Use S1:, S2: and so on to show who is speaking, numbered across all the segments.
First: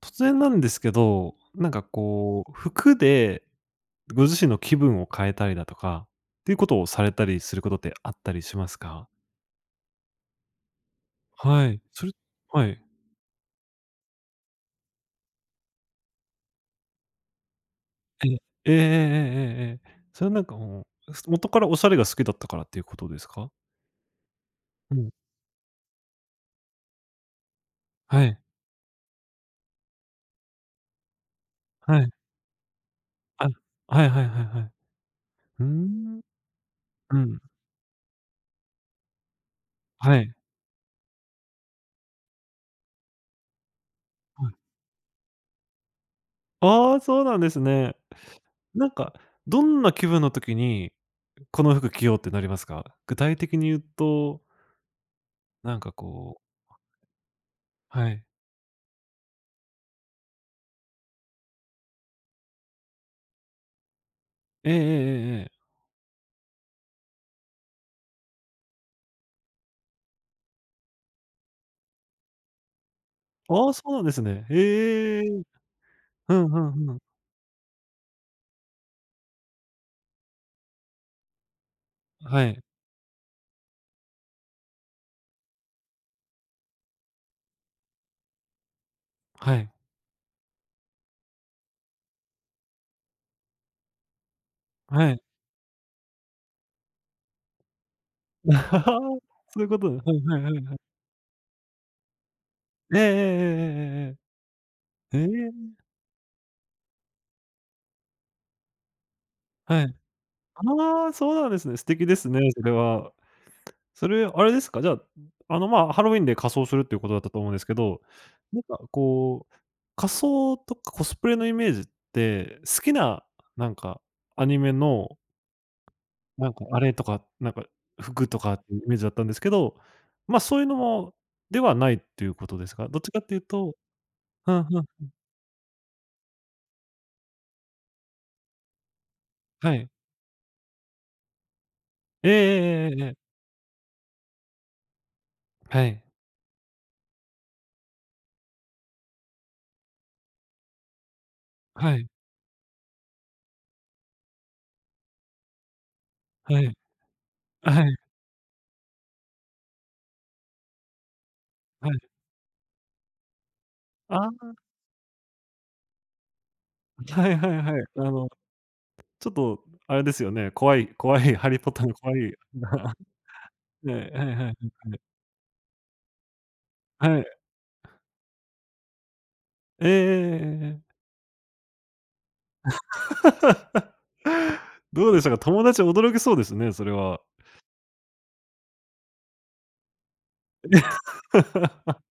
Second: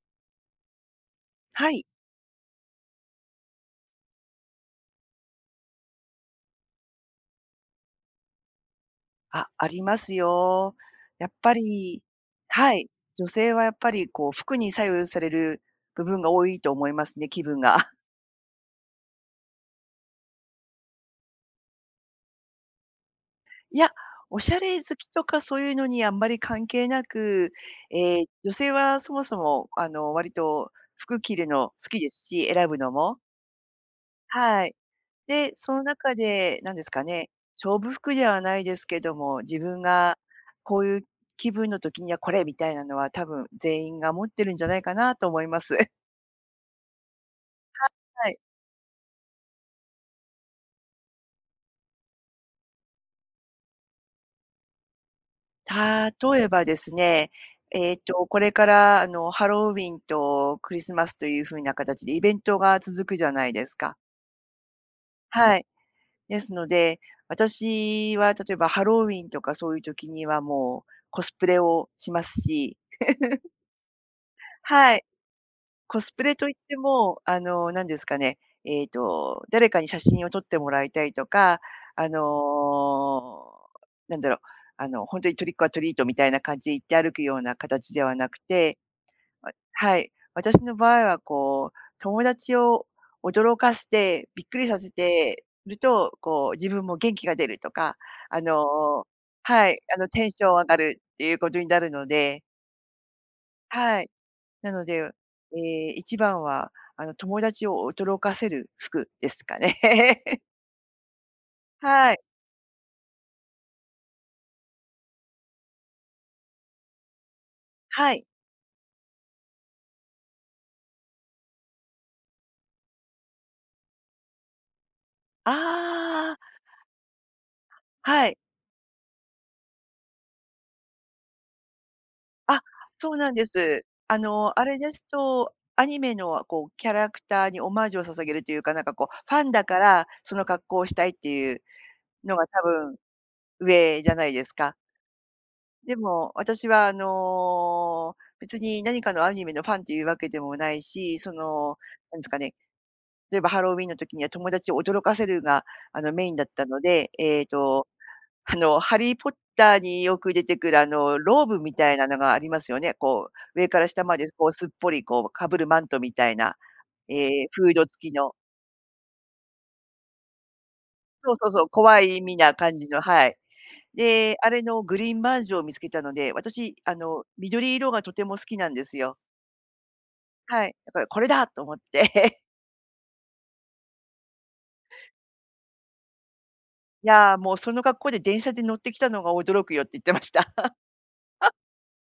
S1: 突然なんですけど、な
S2: は
S1: んか
S2: い。
S1: こう、服でご自身の気分を変えたりだとか、っていうことをされたりすることってあったりしますか？
S2: あ、ありますよ。やっぱ
S1: はい。
S2: り、
S1: それは
S2: は
S1: い。
S2: い、女性はやっぱりこう服に左右される部分が多いと思いますね、気分が。
S1: ええ。ええええええええ。それはなんかもう、元からおしゃれが好きだったからっていうことですか？
S2: いや、おしゃれ
S1: う
S2: 好き
S1: ん。
S2: とかそういうのにあんまり関係なく、え
S1: は
S2: ー
S1: い。
S2: 女性はそもそも割と服着るの好
S1: は
S2: きで
S1: い。
S2: すし、選ぶのも、
S1: あ、はいはいはいは
S2: は
S1: い。
S2: い。で、
S1: うー
S2: その中
S1: ん。
S2: で、なんですか
S1: う
S2: ね、
S1: ん。
S2: 勝負服ではないですけども、自分
S1: は
S2: が
S1: い。
S2: こういう気分の時にはこれみたいなのは多分全員が持って
S1: は
S2: る
S1: い。
S2: んじゃないかなと思います。
S1: ああ、そうなんですね。
S2: はい。
S1: なんか、どんな気分の時に、この服着ようってなりますか？具体的に言うとなんかこう
S2: 例えばですね、
S1: はい。
S2: これからハロウィンとクリスマスという風な形でイベントが続くじゃないですか。
S1: えええええええ
S2: は
S1: え。
S2: い。ですので、私は例えばハロウィンとかそういう時にはもうコスプレをしますし、
S1: ああ、そうなんですね。
S2: はい。
S1: へえ。
S2: コスプ
S1: う
S2: レ
S1: ん
S2: といっ
S1: う
S2: て
S1: んうん。
S2: も、何ですかね、誰かに写真を撮ってもらいたいとか、あ
S1: はい。
S2: の、なんだろう、ほんとにトリックオアトリートみたいな感じで行って歩くような形ではなくて、
S1: はい。
S2: はい、私の場合はこう、友達を驚かせて、びっくりさせ
S1: はい。
S2: てると、こう、自分も元気が出るとか、あの
S1: そうい
S2: は
S1: う
S2: い、
S1: ことはい
S2: テン
S1: は
S2: シ
S1: い
S2: ョン
S1: は
S2: 上
S1: いは
S2: が
S1: い。
S2: るっていうことになるので、
S1: えええ
S2: はい。なので、
S1: えええええええ。ええ、
S2: え一番は、友達を驚かせる服ですかね。
S1: はい。ああ、そうなんですね。素敵
S2: は
S1: で
S2: い。
S1: すね、それは。それ、あれですか、じゃあ、あの、ま、ハロウィンで仮装するっていうことだったと思うんですけど、
S2: はい。
S1: なんかこう、仮装とかコスプレのイメージって、好きななんかアニメの
S2: あ
S1: な
S2: あ、
S1: んか、あれとか、なんか、服
S2: はい。
S1: とかっていうイメージだったんですけど、ま、そういうのもではないっていうこと
S2: あ、
S1: ですか？どっ
S2: そ
S1: ち
S2: う
S1: かっ
S2: なん
S1: ていう
S2: で
S1: と
S2: す。
S1: ふ
S2: あ
S1: ん
S2: れ
S1: ふん、
S2: ですと、アニメのこう、キャラクターにオマージュを捧げるというか、なんかこう、ファンだ
S1: は
S2: か
S1: い。
S2: ら、その格好をしたいっていう
S1: ええ
S2: の
S1: え
S2: が多
S1: え
S2: 分
S1: ええええ。
S2: 上じゃないですか。
S1: は
S2: で
S1: い。
S2: も、私は別に何かのアニメのファンっていうわけでもないし、
S1: はい。
S2: なんですかね、例えばハロウィンの時には友達を驚かせるが、メインだっ
S1: は
S2: た
S1: い。
S2: ので、
S1: はい。
S2: ハリー・ポッターによく出てくる、ローブみ
S1: は
S2: たい
S1: い。
S2: なのがありますよね。こう、上から下まで、
S1: あ
S2: こう、
S1: あ、
S2: すっぽり、こう、被るマントみたいな、え
S1: はい
S2: え、
S1: はい
S2: フー
S1: はい。
S2: ド
S1: あ
S2: 付き
S1: の、
S2: の。
S1: ちょっとあれですよね、怖い怖
S2: そ
S1: い
S2: うそ
S1: ハ
S2: う
S1: リー
S2: そう、
S1: ポッターの
S2: 怖
S1: 怖
S2: い意
S1: い
S2: 味な感じ の、はい。
S1: ねはいはい
S2: で、
S1: は
S2: あ
S1: い。
S2: れのグリーンバージョンを見つけたので、私、
S1: はい。
S2: 緑色がとても好きなんですよ。
S1: ええええ
S2: は
S1: ええ
S2: い。
S1: え
S2: だ
S1: え。
S2: から、これだと思って。
S1: どうでしたか？友達驚きそうですね、それ
S2: い
S1: は。
S2: や、もうその格好で電車で乗ってきたのが驚くよって言ってました。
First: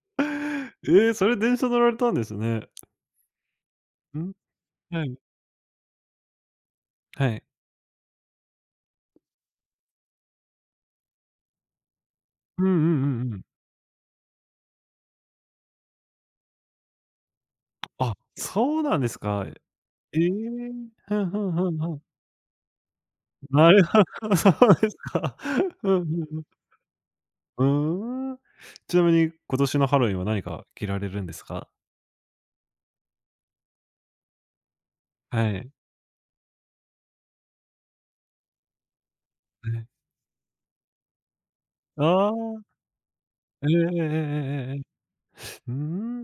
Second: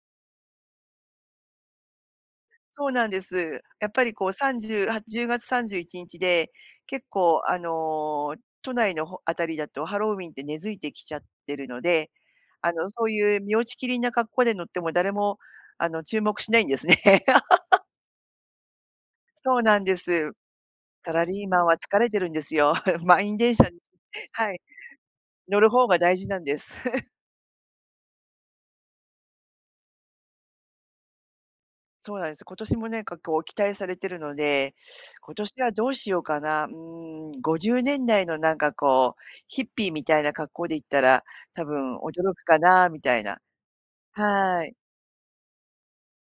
S1: ええ、それ電車乗られたんですね。
S2: そうなんです。やっぱり
S1: う
S2: こう
S1: ん。
S2: 30は
S1: はい。
S2: 10月31日で、結
S1: は
S2: 構
S1: い。
S2: 都内のほあたりだとハロウィンって根付いてきちゃってるので、
S1: うんうんう
S2: そう
S1: んう
S2: いう
S1: ん。
S2: 身落ちきりな格好で乗っても誰も注目しないんですね。
S1: あ、そうなんですか。
S2: そうなんで
S1: ええ。
S2: す。サ
S1: ふ
S2: ラ
S1: んふ
S2: リー
S1: ん
S2: マン
S1: ふ
S2: は
S1: んふ
S2: 疲
S1: ん。
S2: れてるんですよ。満員電車
S1: な
S2: に、
S1: るほど、そ
S2: はい、
S1: うですか。
S2: 乗る方
S1: ふ
S2: が
S1: ん
S2: 大
S1: ふん
S2: 事
S1: ふ
S2: なん
S1: ん。
S2: です。
S1: うーん。ちなみに今年のハロウィンは何か着られるんですか？
S2: そうなんです。今年もなんかこう期待されてるので、今
S1: は
S2: 年
S1: い。
S2: はどうしようかな。うーん、50年代のなんかこう、ヒッ
S1: は
S2: ピ
S1: い。
S2: ーみたいな格好で行ったら、多分
S1: あ
S2: 驚く
S1: あ、
S2: かなみたいな。
S1: えええええ
S2: はい。
S1: えええええうー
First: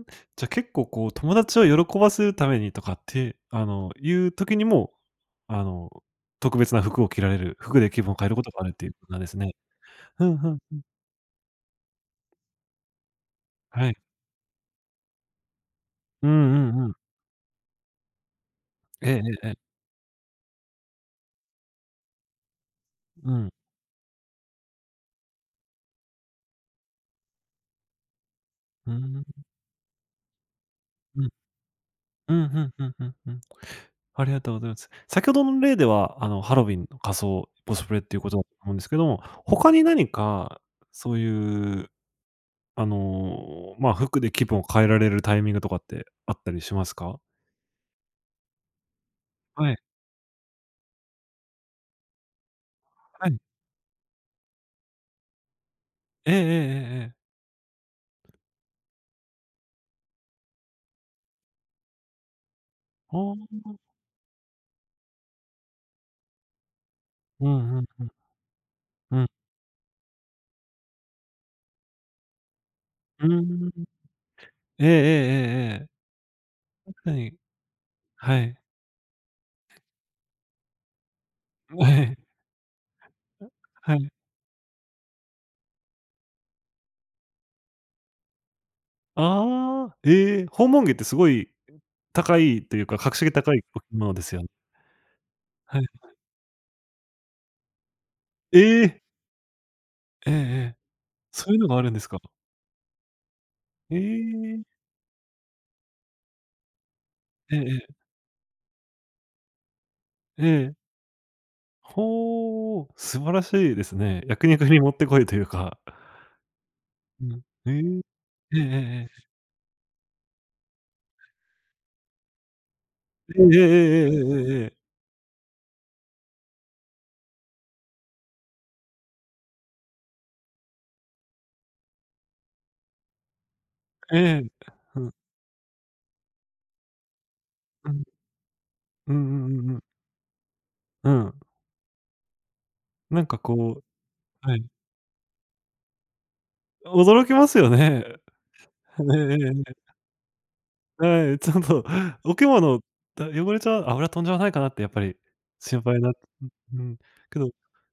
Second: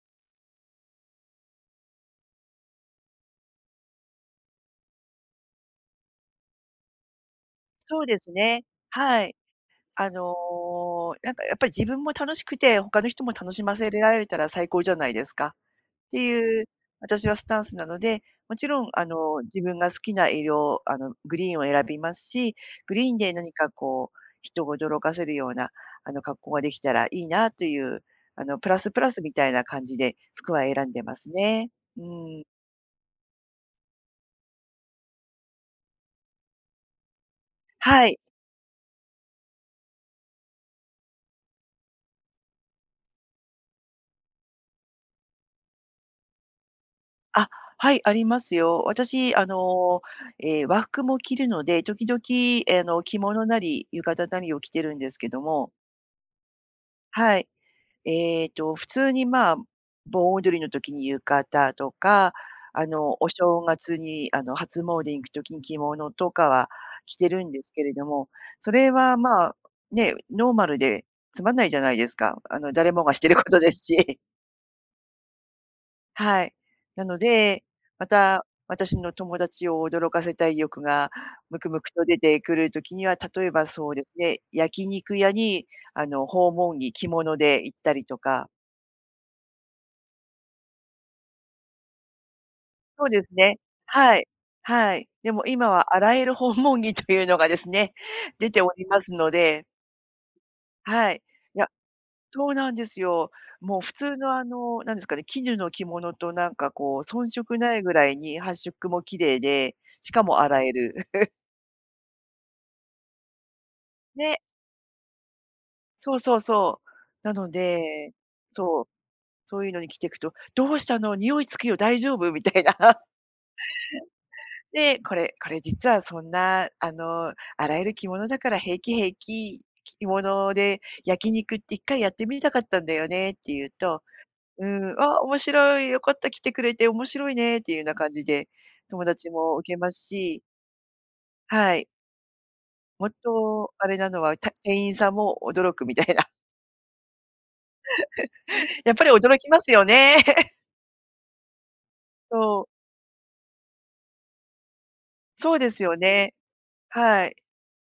S1: ん。じゃ、結構こう友達を喜ばせるためにとかって、あの、いう時にも、あの、特別な服を着られる、服で気
S2: そう
S1: 分を
S2: で
S1: 変え
S2: す
S1: ることが
S2: ね。
S1: あるっていうことなん
S2: は
S1: で
S2: い。
S1: すね。ふんふん。
S2: なんかやっぱり自分も楽しくて、他の人も楽しま
S1: は
S2: せ
S1: い。
S2: られたら最高じゃないですか。って
S1: うんう
S2: いう
S1: んうん。
S2: 私はスタンスなので、もちろん
S1: えええええ
S2: 自
S1: え。
S2: 分が好きな色、グリーンを選びますし、グリーン
S1: う
S2: で
S1: ん。
S2: 何かこう、人を驚かせるような、格好ができたらいいなという、プラス
S1: う
S2: プラス
S1: ん。
S2: みたいな感じで服は選んでま
S1: うん。
S2: すね。う
S1: うん、う
S2: ん。
S1: んうんうんうん。ありがとうございます。先ほどの例では、あの、ハロウィンの仮装、コスプレっ
S2: は
S1: て
S2: い。
S1: いうことだと思うんですけども、他に何かそういう、あの、まあ、服で気分を変えられるタイミングとかってあったりしますか？
S2: あ、はい、ありますよ。私、
S1: はい、
S2: 和服も着るので、時々、着
S1: はい。
S2: 物なり浴衣なりを着てるんですけども、
S1: ええええええええ。
S2: はい。普通に、まあ、盆踊りの時に浴衣とか、
S1: あ
S2: お正
S1: あ。
S2: 月に、初詣に行く時に着物とかは着てる
S1: う
S2: んです
S1: んう
S2: け
S1: ん
S2: れど
S1: うん。
S2: も、それは、
S1: うん。
S2: まあ、ね、ノーマルでつまんないじゃないですか。誰もがし
S1: う
S2: てる
S1: ー
S2: ことで
S1: ん。
S2: すし。
S1: ええええええええ。
S2: はい。
S1: 確
S2: な
S1: か
S2: の
S1: に。
S2: で、ま
S1: は
S2: た、
S1: い。
S2: 私の友達を驚かせたい欲がムク ムク
S1: は
S2: と出
S1: い。
S2: てくる時には、例えばそう
S1: は
S2: で
S1: い。
S2: すね、焼肉屋に、訪問着、着物で行ったりとか。
S1: ああ、ええ、訪問着ってすごい高いというか、
S2: そう
S1: 格
S2: です
S1: 式高
S2: ね。
S1: いお着物
S2: は
S1: で
S2: い。
S1: すよね
S2: はい。でも今
S1: はい。
S2: はあらゆる訪問着というのがですね、出てお
S1: え
S2: りま
S1: え！
S2: すので、
S1: ええええ。
S2: はい。
S1: そう
S2: い
S1: いう
S2: や、
S1: のがあるんですか？
S2: そうなんですよ。もう普
S1: え
S2: 通の
S1: え。
S2: なんですかね、絹の着物となんかこう遜
S1: え
S2: 色
S1: え
S2: な
S1: え
S2: いぐ
S1: え。
S2: らいに発色も綺麗で、しかも
S1: え
S2: 洗え
S1: え。
S2: る。
S1: ほう、素晴らしいですね。
S2: ね、
S1: 焼肉にもってこいというか。
S2: そうそうそう。
S1: う
S2: な
S1: ん。
S2: の
S1: ええ。
S2: で、
S1: ええええ
S2: そう、
S1: ええ。
S2: そういうのに着ていくと、「どうしたの？匂いつくよ、大丈夫？」みたいな。
S1: ええええええええええ。
S2: で、これこれ実はそんな、洗える着物だから平気平気、着物で焼肉って一回やってみたかったんだよねって言うと、
S1: ええ。
S2: うん、
S1: うん、
S2: あ、面白い、よかった、来てくれて面白いねっていうよう
S1: う
S2: な
S1: ん。
S2: 感じで、友
S1: うんう
S2: 達も
S1: んうんう
S2: 受け
S1: ん。
S2: ますし、
S1: うん。
S2: はい。もっ
S1: なんかこ
S2: とあれなのは、
S1: うはい。
S2: 店員さんも驚くみたいな。
S1: 驚きますよね。
S2: やっ
S1: え
S2: ぱり
S1: ええ
S2: 驚
S1: え
S2: きま
S1: え
S2: す
S1: え。
S2: よね。
S1: はい、ちょっとお着
S2: そう、
S1: 物、汚れちゃう油飛んじゃわないかなってやっぱり
S2: そうで
S1: 心
S2: すよ
S1: 配な
S2: ね。
S1: うん。
S2: はい。
S1: けど、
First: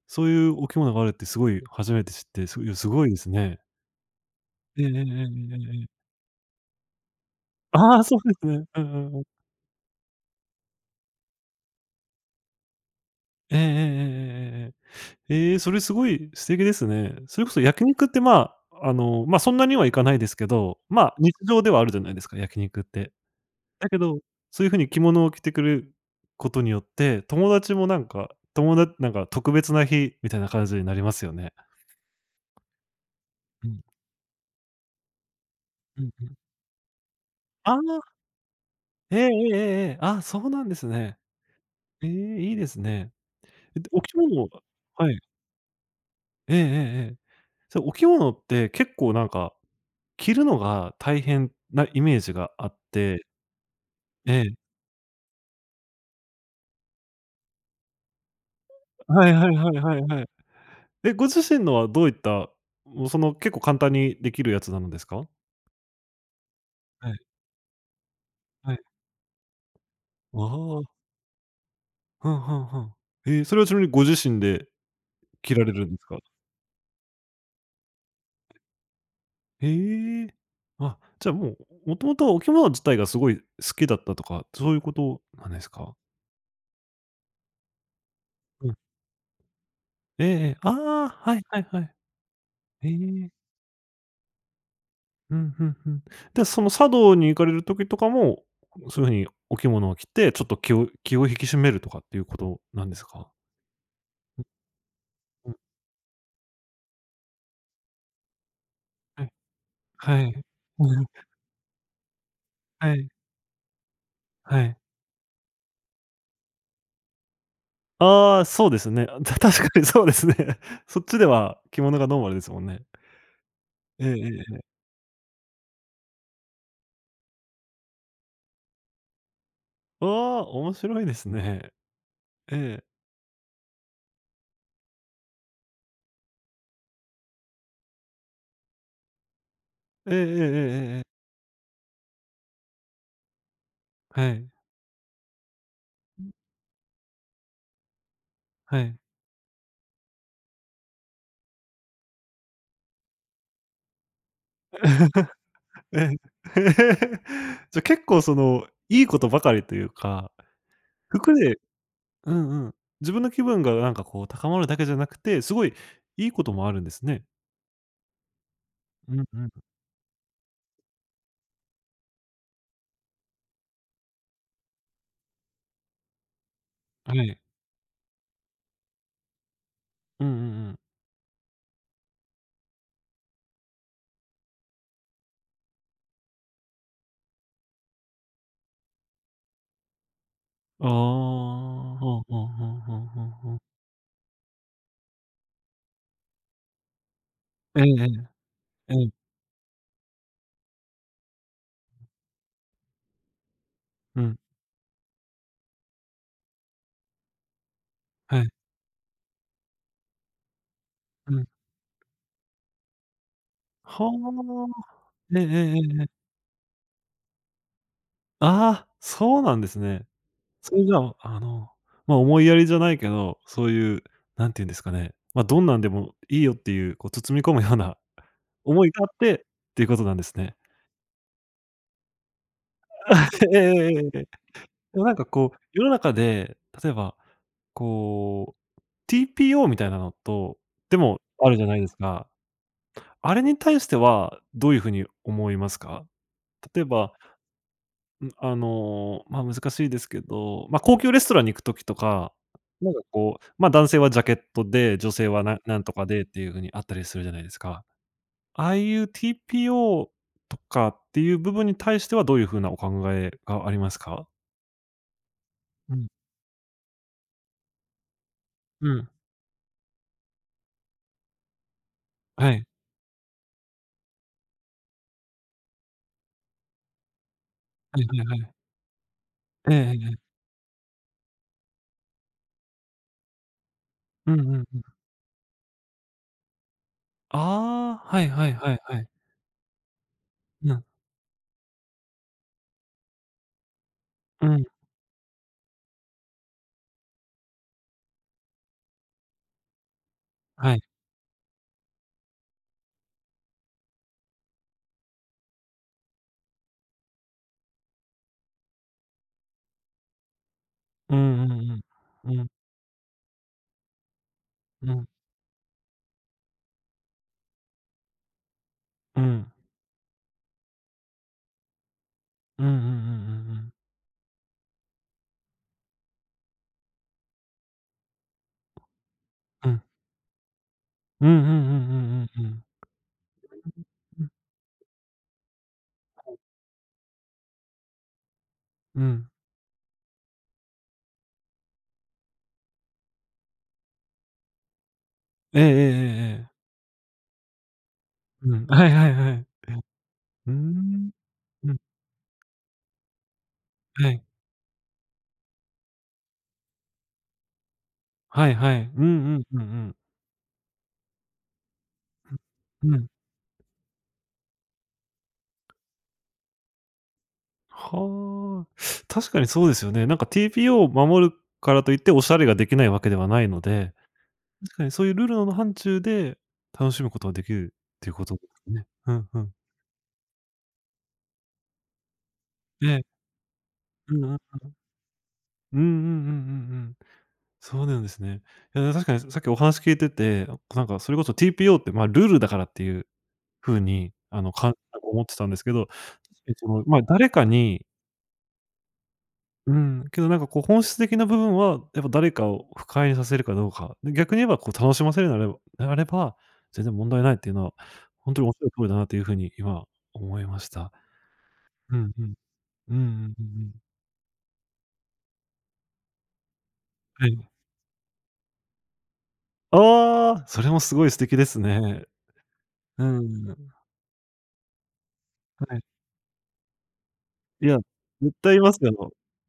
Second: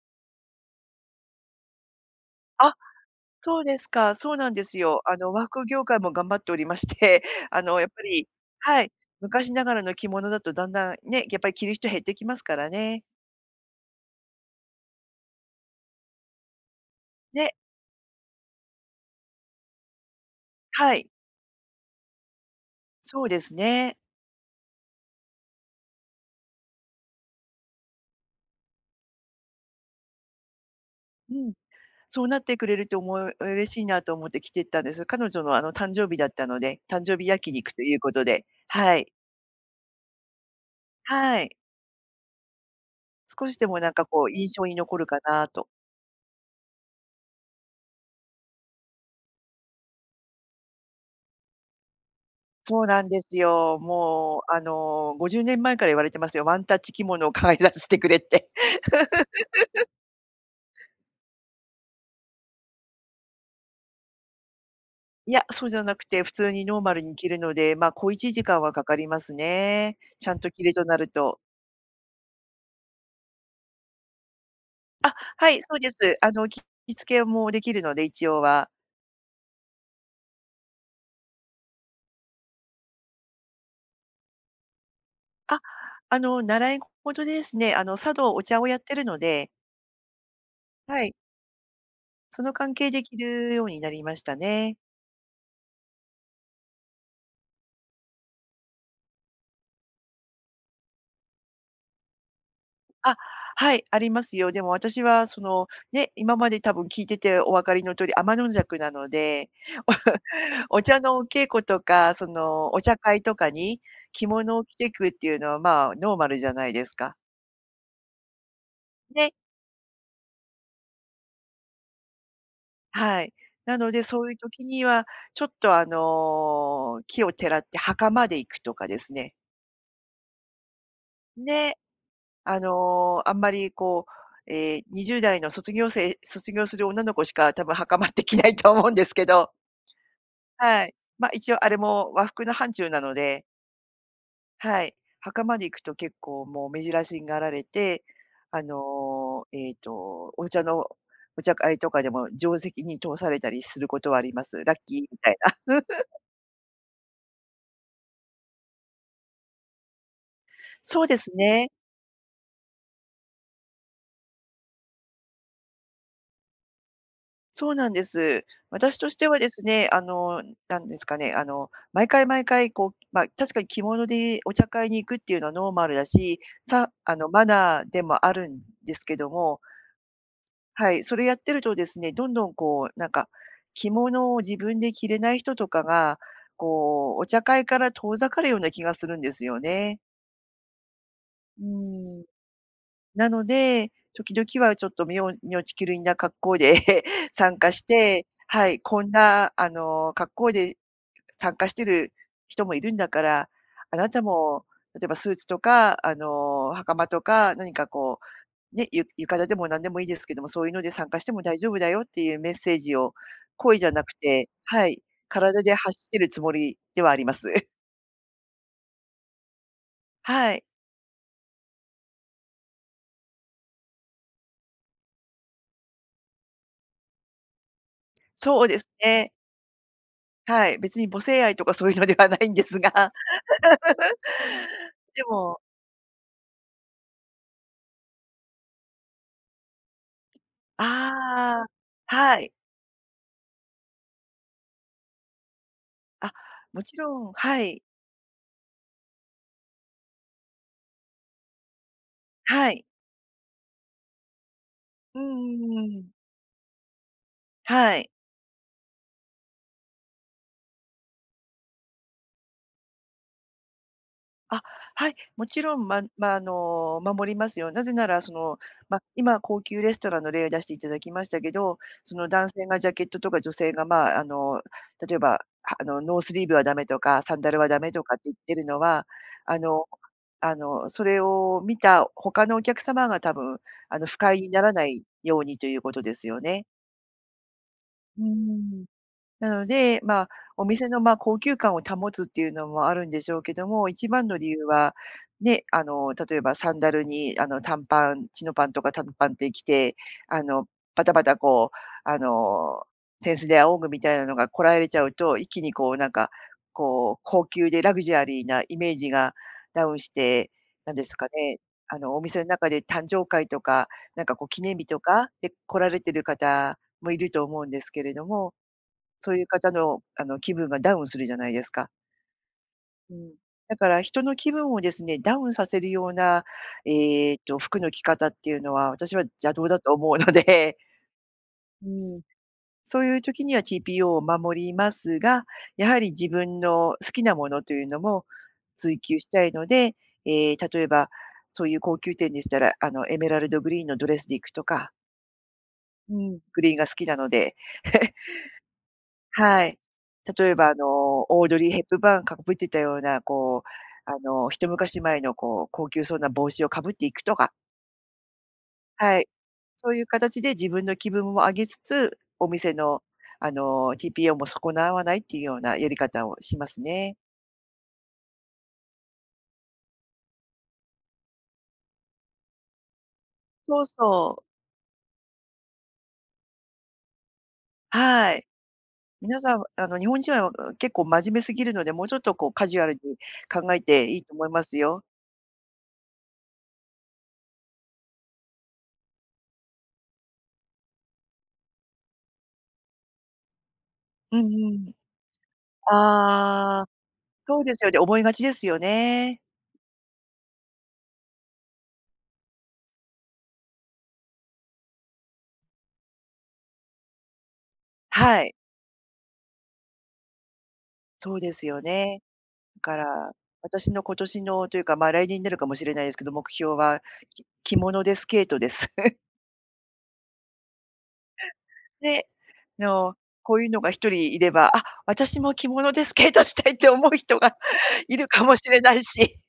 S1: そういうお着物があるってすごい初めて知って、すご
S2: あ、
S1: いすごいです
S2: そ
S1: ね。
S2: うですか。そうなんです
S1: ええええ
S2: よ。
S1: ええ
S2: 和
S1: え
S2: 業
S1: ええ
S2: 界も頑張っておりまして、やっ
S1: あ
S2: ぱ
S1: あ、そう
S2: り、
S1: ですね。う
S2: はい、
S1: んうんうん。
S2: 昔ながらの着物だとだんだんね、やっぱり着る人減ってきますからね。
S1: ええええええええええ。ええ、それすごい素敵ですね。それ
S2: ね、
S1: こそ焼肉って、まあ、あの、ま、そんなにはいかないですけど、
S2: はい、
S1: ま、日常ではあるじゃないですか、焼肉って。
S2: そうです
S1: だけ
S2: ね。
S1: ど、そういう風に着物を着てくることによって、友達もなんか、ともだなんか特別な日みたいな感じになりますよ
S2: うん、
S1: ね。
S2: そうなってくれると思う
S1: う
S2: 嬉
S1: ん。
S2: しいなと思って着てったんです。彼女の誕
S1: う
S2: 生
S1: ん
S2: 日
S1: う
S2: だっ
S1: ん。
S2: たので、誕生日焼肉
S1: ああ、
S2: ということで、はい、
S1: ええええええええ。ああ、そうなんですね。
S2: はい。
S1: ええ、いいですね。
S2: 少しでも
S1: え、で、
S2: なん
S1: お
S2: か
S1: 着
S2: こう
S1: 物は
S2: 印象に残る
S1: は
S2: か
S1: い。
S2: なと。
S1: ええええええ。それお着物って結構なんか、着るのが大変なイメージがあっ
S2: そうなんで
S1: て、
S2: すよ。
S1: え
S2: もう
S1: え、
S2: 50年前から言われてますよ。ワンタッチ着物を可愛がらせてくれって。
S1: はいはいはいはいはい。え、ご自身のはどういった、もうその結構簡単にできるやつなのですか？
S2: いや、そうじゃなくて、普通にノーマル
S1: は
S2: に
S1: い、
S2: 切るので、ま、小一時間は
S1: はい。
S2: かかりますね。ちゃん
S1: あ
S2: と切る
S1: あ、
S2: となると。
S1: ふんふんふん。ええ、それはちなみにご自身で
S2: あ、は
S1: 着
S2: い、
S1: ら
S2: そ
S1: れ
S2: う
S1: る
S2: で
S1: んです
S2: す。
S1: か？
S2: 着付けもできるので、一応は。
S1: へえ。あ、じゃあもう、もともとお着物自体がすごい好きだったとか、そういうことなん
S2: あ、
S1: ですか？
S2: 習い事でですね、茶道お茶をやってるので、
S1: ええええ、あ
S2: は
S1: あ、
S2: い、
S1: はいはいはい。
S2: その関
S1: え
S2: 係で着
S1: え。
S2: るようになりましたね。
S1: うん、ふんふん。で、その茶道に行かれる時とかも、そういう風にお着物を着て、ちょっと気を引き締めるとかっていうことなんです
S2: あ、
S1: か？
S2: はい、ありますよ。でも私は
S1: うんうん、
S2: ね、今まで多分聞いててお分かりの通り、天の邪鬼なの
S1: はい。
S2: で。
S1: はい。
S2: お茶
S1: うん、
S2: のお稽古とか、お
S1: は
S2: 茶
S1: い、
S2: 会とかに着物
S1: は
S2: を着
S1: い。
S2: てくっていうのは、まあ、ノーマルじゃないですか。
S1: ああ、そうですね。あ、
S2: ね、
S1: 確かにそうですね。そっちでは着物がノーマルですもんね。
S2: はい。なので、
S1: えええ
S2: そ
S1: え
S2: ういう
S1: ええ。
S2: 時には、ちょっと、奇をてらって袴で行くとかですね。
S1: ああ、面白いですね。
S2: ね、
S1: ええ。
S2: あんまりこう、20代の卒業生卒業する女の子しか多分袴って着ないと思うんですけど、
S1: えええええ
S2: はい。
S1: えええ。
S2: ま、一応あれも和服の範疇なので、
S1: はい、
S2: はい。墓まで行くと結構もう目白押しになられて、
S1: はい。
S2: お茶のお茶会とかでも定石に通されたりすることはあります。ラッキーみたいな。
S1: ええ。じゃ、結構その、いいことばかりというか
S2: そうで
S1: 服
S2: す
S1: で
S2: ね。
S1: うんうん。自分の気分がなんかこう高まるだけじゃなくて、すごいいいこともあるんですね。
S2: そうなんです。私とし
S1: うん
S2: ては
S1: う
S2: で
S1: ん。
S2: すね、なんですかね、あの、毎回毎回こう、まあ、確かに着物でお茶会に行くっていうのはノーマルだし、さ
S1: は
S2: あの、
S1: い。
S2: マナーでもあるんですけども。
S1: うんうんうん。
S2: はい、それやってるとですね、どんどんこう、着物を自分で着れない人とかが、こう、お茶会から遠ざかるような気がするんですよね。
S1: ああ、は
S2: う
S1: あ
S2: ー
S1: は
S2: ん。
S1: あはあは
S2: なの
S1: あはあ
S2: で、時々はちょっと身をちきりんな格好で 参加して、はい、こんな、格好で参加してる人もいるんだから、あなたも、例えばスーツとか、袴とか、何かこうね、浴衣でも何でもいいですけども、そういうので参加しても大丈夫だよっていうメッセージを、声じゃなくてはい、
S1: えええ
S2: 体で
S1: え
S2: 発
S1: ええ。
S2: してるつもりではあります。
S1: ああ、そうなんですね。
S2: はい。
S1: それじゃあ、あの、ま、思いやりじゃないけど、そういう、何て言うんですかね、ま、どんなんでもいいよっていう、こう包み込むような
S2: そうで
S1: 思
S2: す
S1: いがあっ
S2: ね。
S1: てっていうことなんですね。
S2: はい、別に母性愛とかそういうのではないんです
S1: えええ
S2: が、
S1: えええええ。でもな ん
S2: で
S1: かこう、
S2: も、
S1: 世の中で、例えば、こう、TPO みたいなのと、でもある
S2: あ
S1: じ
S2: あ、
S1: ゃないですか。
S2: はい。
S1: あれに対してはどういう風に思いますか？
S2: あ、も
S1: 例え
S2: ち
S1: ば、
S2: ろんはい、
S1: ん、あの、ま、難しいですけど、ま、高級レストランに行く時とか、
S2: はい。
S1: なんかこう、ま、男性はジャケットで、女
S2: うん
S1: 性は
S2: う
S1: な
S2: ん
S1: な
S2: う
S1: んと
S2: んう
S1: か
S2: ん。
S1: でっていう風にあったりするじゃないですか。
S2: はい。
S1: ああいう TPO とかっていう部分に対してはどういう風なお考えがありますか？
S2: あ、はい、もちろん、
S1: うん、
S2: まあ、守りますよ。なぜなら、その、
S1: う
S2: ま、
S1: ん。
S2: 今高級レストランの例を出していただきましたけど、その男
S1: はい。
S2: 性がジャケットとか女性が、まあ、あの、例えば、ノースリーブはダメとか、サンダルはダメ
S1: は
S2: と
S1: い
S2: かって
S1: はい
S2: 言っ
S1: は
S2: て
S1: い。
S2: るのは、あ
S1: え
S2: の
S1: えええ。
S2: あの、それを見た他のお客様が多分、あの、不
S1: う
S2: 快
S1: んう
S2: にな
S1: ん
S2: ら
S1: うん。
S2: ないようにということですよね。
S1: ああ、
S2: う
S1: は
S2: ー
S1: いはいはい
S2: ん。
S1: はい。
S2: なので、まあ、お
S1: うん、
S2: 店の、まあ、高級感を保つっていうのもあるんでしょうけども、一番の
S1: う
S2: 理
S1: ん、
S2: 由は、ね、あの、例えばサンダルに、あの、短パン、チノパンとか短パンって着て、あの、
S1: はい。
S2: バタバタこう、あの、センスで仰ぐみたいなのがこらえれちゃうと、一気にこう、なんか、こう、高級でラグジュアリーなイメージがダウンして、なんです
S1: うん
S2: か
S1: う
S2: ね、
S1: んうん。
S2: あの、お店
S1: う
S2: の
S1: ん、
S2: 中で誕生会とか、なんかこう、記念日
S1: う
S2: と
S1: ん、
S2: かで来られてる方もいると思うんですけれども、
S1: う
S2: そういう
S1: ん。
S2: 方の、あの、気分がダウンするじゃないですか。
S1: うんうんうんうんう
S2: うん。
S1: ん。
S2: だから人の気分をですね、ダウンさせるような、服の着方っていうのは、私は邪道
S1: う
S2: だ
S1: ん。
S2: と思うので、
S1: うんうんう
S2: う
S1: んう
S2: ん。
S1: んうんうん。
S2: そういう時には TPO を
S1: うん、
S2: 守りますが、やはり自分の好きなものというのも追
S1: う
S2: 求し
S1: ん。
S2: たいので、例えば、そういう高級店でしたら、あの、エメラルドグリーンのドレスで行くとか。
S1: えええええ
S2: う
S1: え
S2: ん。
S1: ええ。
S2: グリーンが好きなので。
S1: うん、はいはいはい。
S2: はい。例
S1: うー
S2: えば、あ
S1: ん。
S2: の、オードリー・
S1: うん、
S2: ヘップバーンかぶってたような、こう、
S1: は
S2: あ
S1: い。
S2: の、一昔前の、こう、高級そうな帽子をかぶっていくとか。
S1: はいはい。う
S2: はい。
S1: んうんうんう
S2: そう
S1: ん。
S2: いう形で自分の気分も上げつつ、お店
S1: う
S2: の、
S1: ん。
S2: あの、TPO も損なわないっていうようなやり方をしますね。
S1: はあ。確かにそうですよね。なんか TPO を守るからといっておしゃれができないわけではないの
S2: そう
S1: で、
S2: そう。
S1: 確かにそういうルールの範疇で楽しむことはできるっていうこ
S2: は
S1: とで
S2: い。
S1: すね。うんう
S2: 皆
S1: ん。
S2: さん、あの、日本人は結構真面目すぎるので、もうちょっと、こう、カジュアル
S1: え
S2: に
S1: え、
S2: 考えて
S1: う
S2: いい
S1: ん
S2: と
S1: う
S2: 思い
S1: ん。
S2: ますよ。
S1: うんうんうんうんうん。そうなんですね。いや、確かにさっきお話聞いてて、なんかそれこそ TPO って、ま、ルールだからっていう風に、
S2: う
S1: あ
S2: ん
S1: の、
S2: うん。
S1: 思ってたんですけど、え、そ
S2: あ
S1: の、
S2: あ、
S1: ま、誰か
S2: そうです
S1: に
S2: よね、思いがちですよね。
S1: うん、けどなんかこう本質的な部分は、やっぱ誰かを不快にさせるかどうか、で、逆に言えばこう楽しませるなればであれば、全然問題ないっていうのは、ほんと
S2: は
S1: におっ
S2: い。
S1: しゃる通りだなという風に今思いました。
S2: そうですよ
S1: うん
S2: ね。
S1: うん。
S2: だ
S1: うん
S2: か
S1: うんう
S2: ら、
S1: んうん。
S2: 私の今年のというか、ま、来年になるかもしれないですけど、目標は、
S1: はい。
S2: 着物でスケートです。
S1: ああ、それもすごい素敵ですね。
S2: で、
S1: う
S2: の、こういう
S1: ん。
S2: のが一人いれば、あ、私も着
S1: はい。
S2: 物でスケートしたいって思う人が
S1: いや、
S2: いる
S1: 絶
S2: かも
S1: 対い
S2: し
S1: ま
S2: れ
S1: す
S2: ない
S1: よ。
S2: し、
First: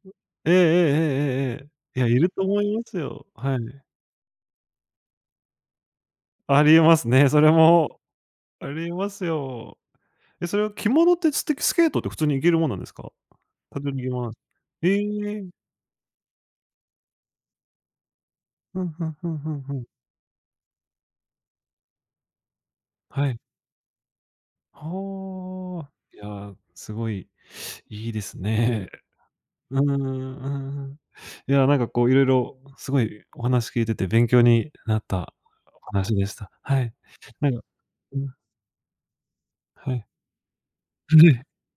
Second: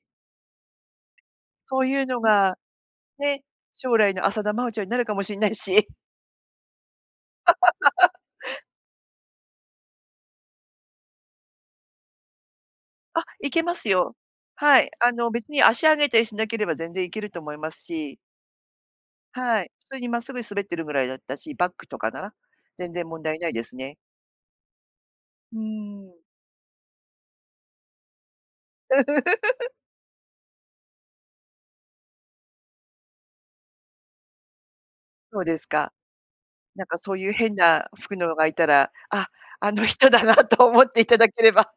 S1: ええええ
S2: そう
S1: ええええ。い
S2: いう
S1: や、い
S2: の
S1: ると
S2: が、
S1: 思いますよ。
S2: ね、
S1: はい。
S2: 将来の浅田真央ちゃんになるかもしれないし。
S1: ありえますね、それも。ありえますよ。え、それは着物ってスケートって普通に行けるもんなんですか？
S2: あ、いけま
S1: 単
S2: す
S1: 純に着
S2: よ。
S1: 物なん
S2: はい、あの、
S1: え
S2: 別
S1: え。
S2: に足上げたりしなければ全然いけると思いますし、
S1: ふんふんふんふ
S2: は
S1: ん
S2: い、
S1: ふ
S2: 普
S1: ん。
S2: 通にまっすぐ滑ってるぐらいだったし、バックとかなら、全然問
S1: は
S2: 題
S1: い。
S2: ないですね。う
S1: はあ。
S2: ーん。
S1: いや、すごいいいですね。うん、うんうんうん。いや、なんかこう色々すごいお話聞いてて勉強になった
S2: そうですか。
S1: お話でした。は
S2: なん
S1: い。
S2: かそういう
S1: な
S2: 変
S1: んか
S2: な服
S1: う
S2: の
S1: ん、
S2: がいたら、あ、あの
S1: はい。
S2: 人だなと思ってい ただけ
S1: ね。
S2: れば、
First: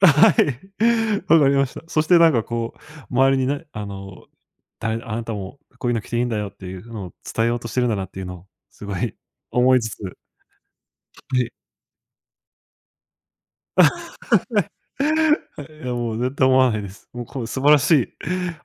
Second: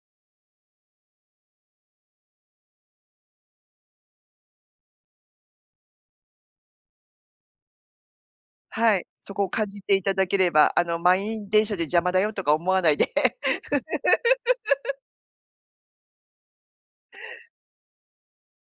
S1: はい。わかりました。そしてなんかこう、周りにね、あの、あなたもこういうの着ていいんだよっていうのを伝えようとしてるんだなっていうのをすご
S2: はい、
S1: い
S2: そこを 感
S1: 思い
S2: じ
S1: つ
S2: て
S1: つ、
S2: い
S1: は
S2: ただければ、あの満員
S1: い。
S2: 電車で邪魔だよとか思わないで。
S1: はい、いやもう絶対思わないです。もうこう素晴らしい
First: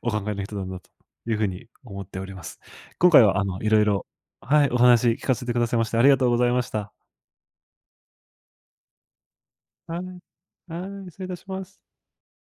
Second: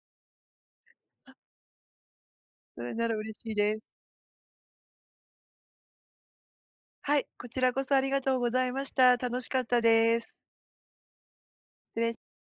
S1: お考えの人なんだという風に思っております。
S2: それな
S1: 今
S2: ら
S1: 回
S2: 嬉
S1: はあ
S2: しい
S1: の、い
S2: で
S1: ろい
S2: す。
S1: ろはい、お話聞かせてくださいましてありがとうございました。
S2: はい、こちらこそありがとうございました。楽しかった
S1: は
S2: で
S1: い。
S2: す。
S1: はい、失礼いたします。
S2: 失礼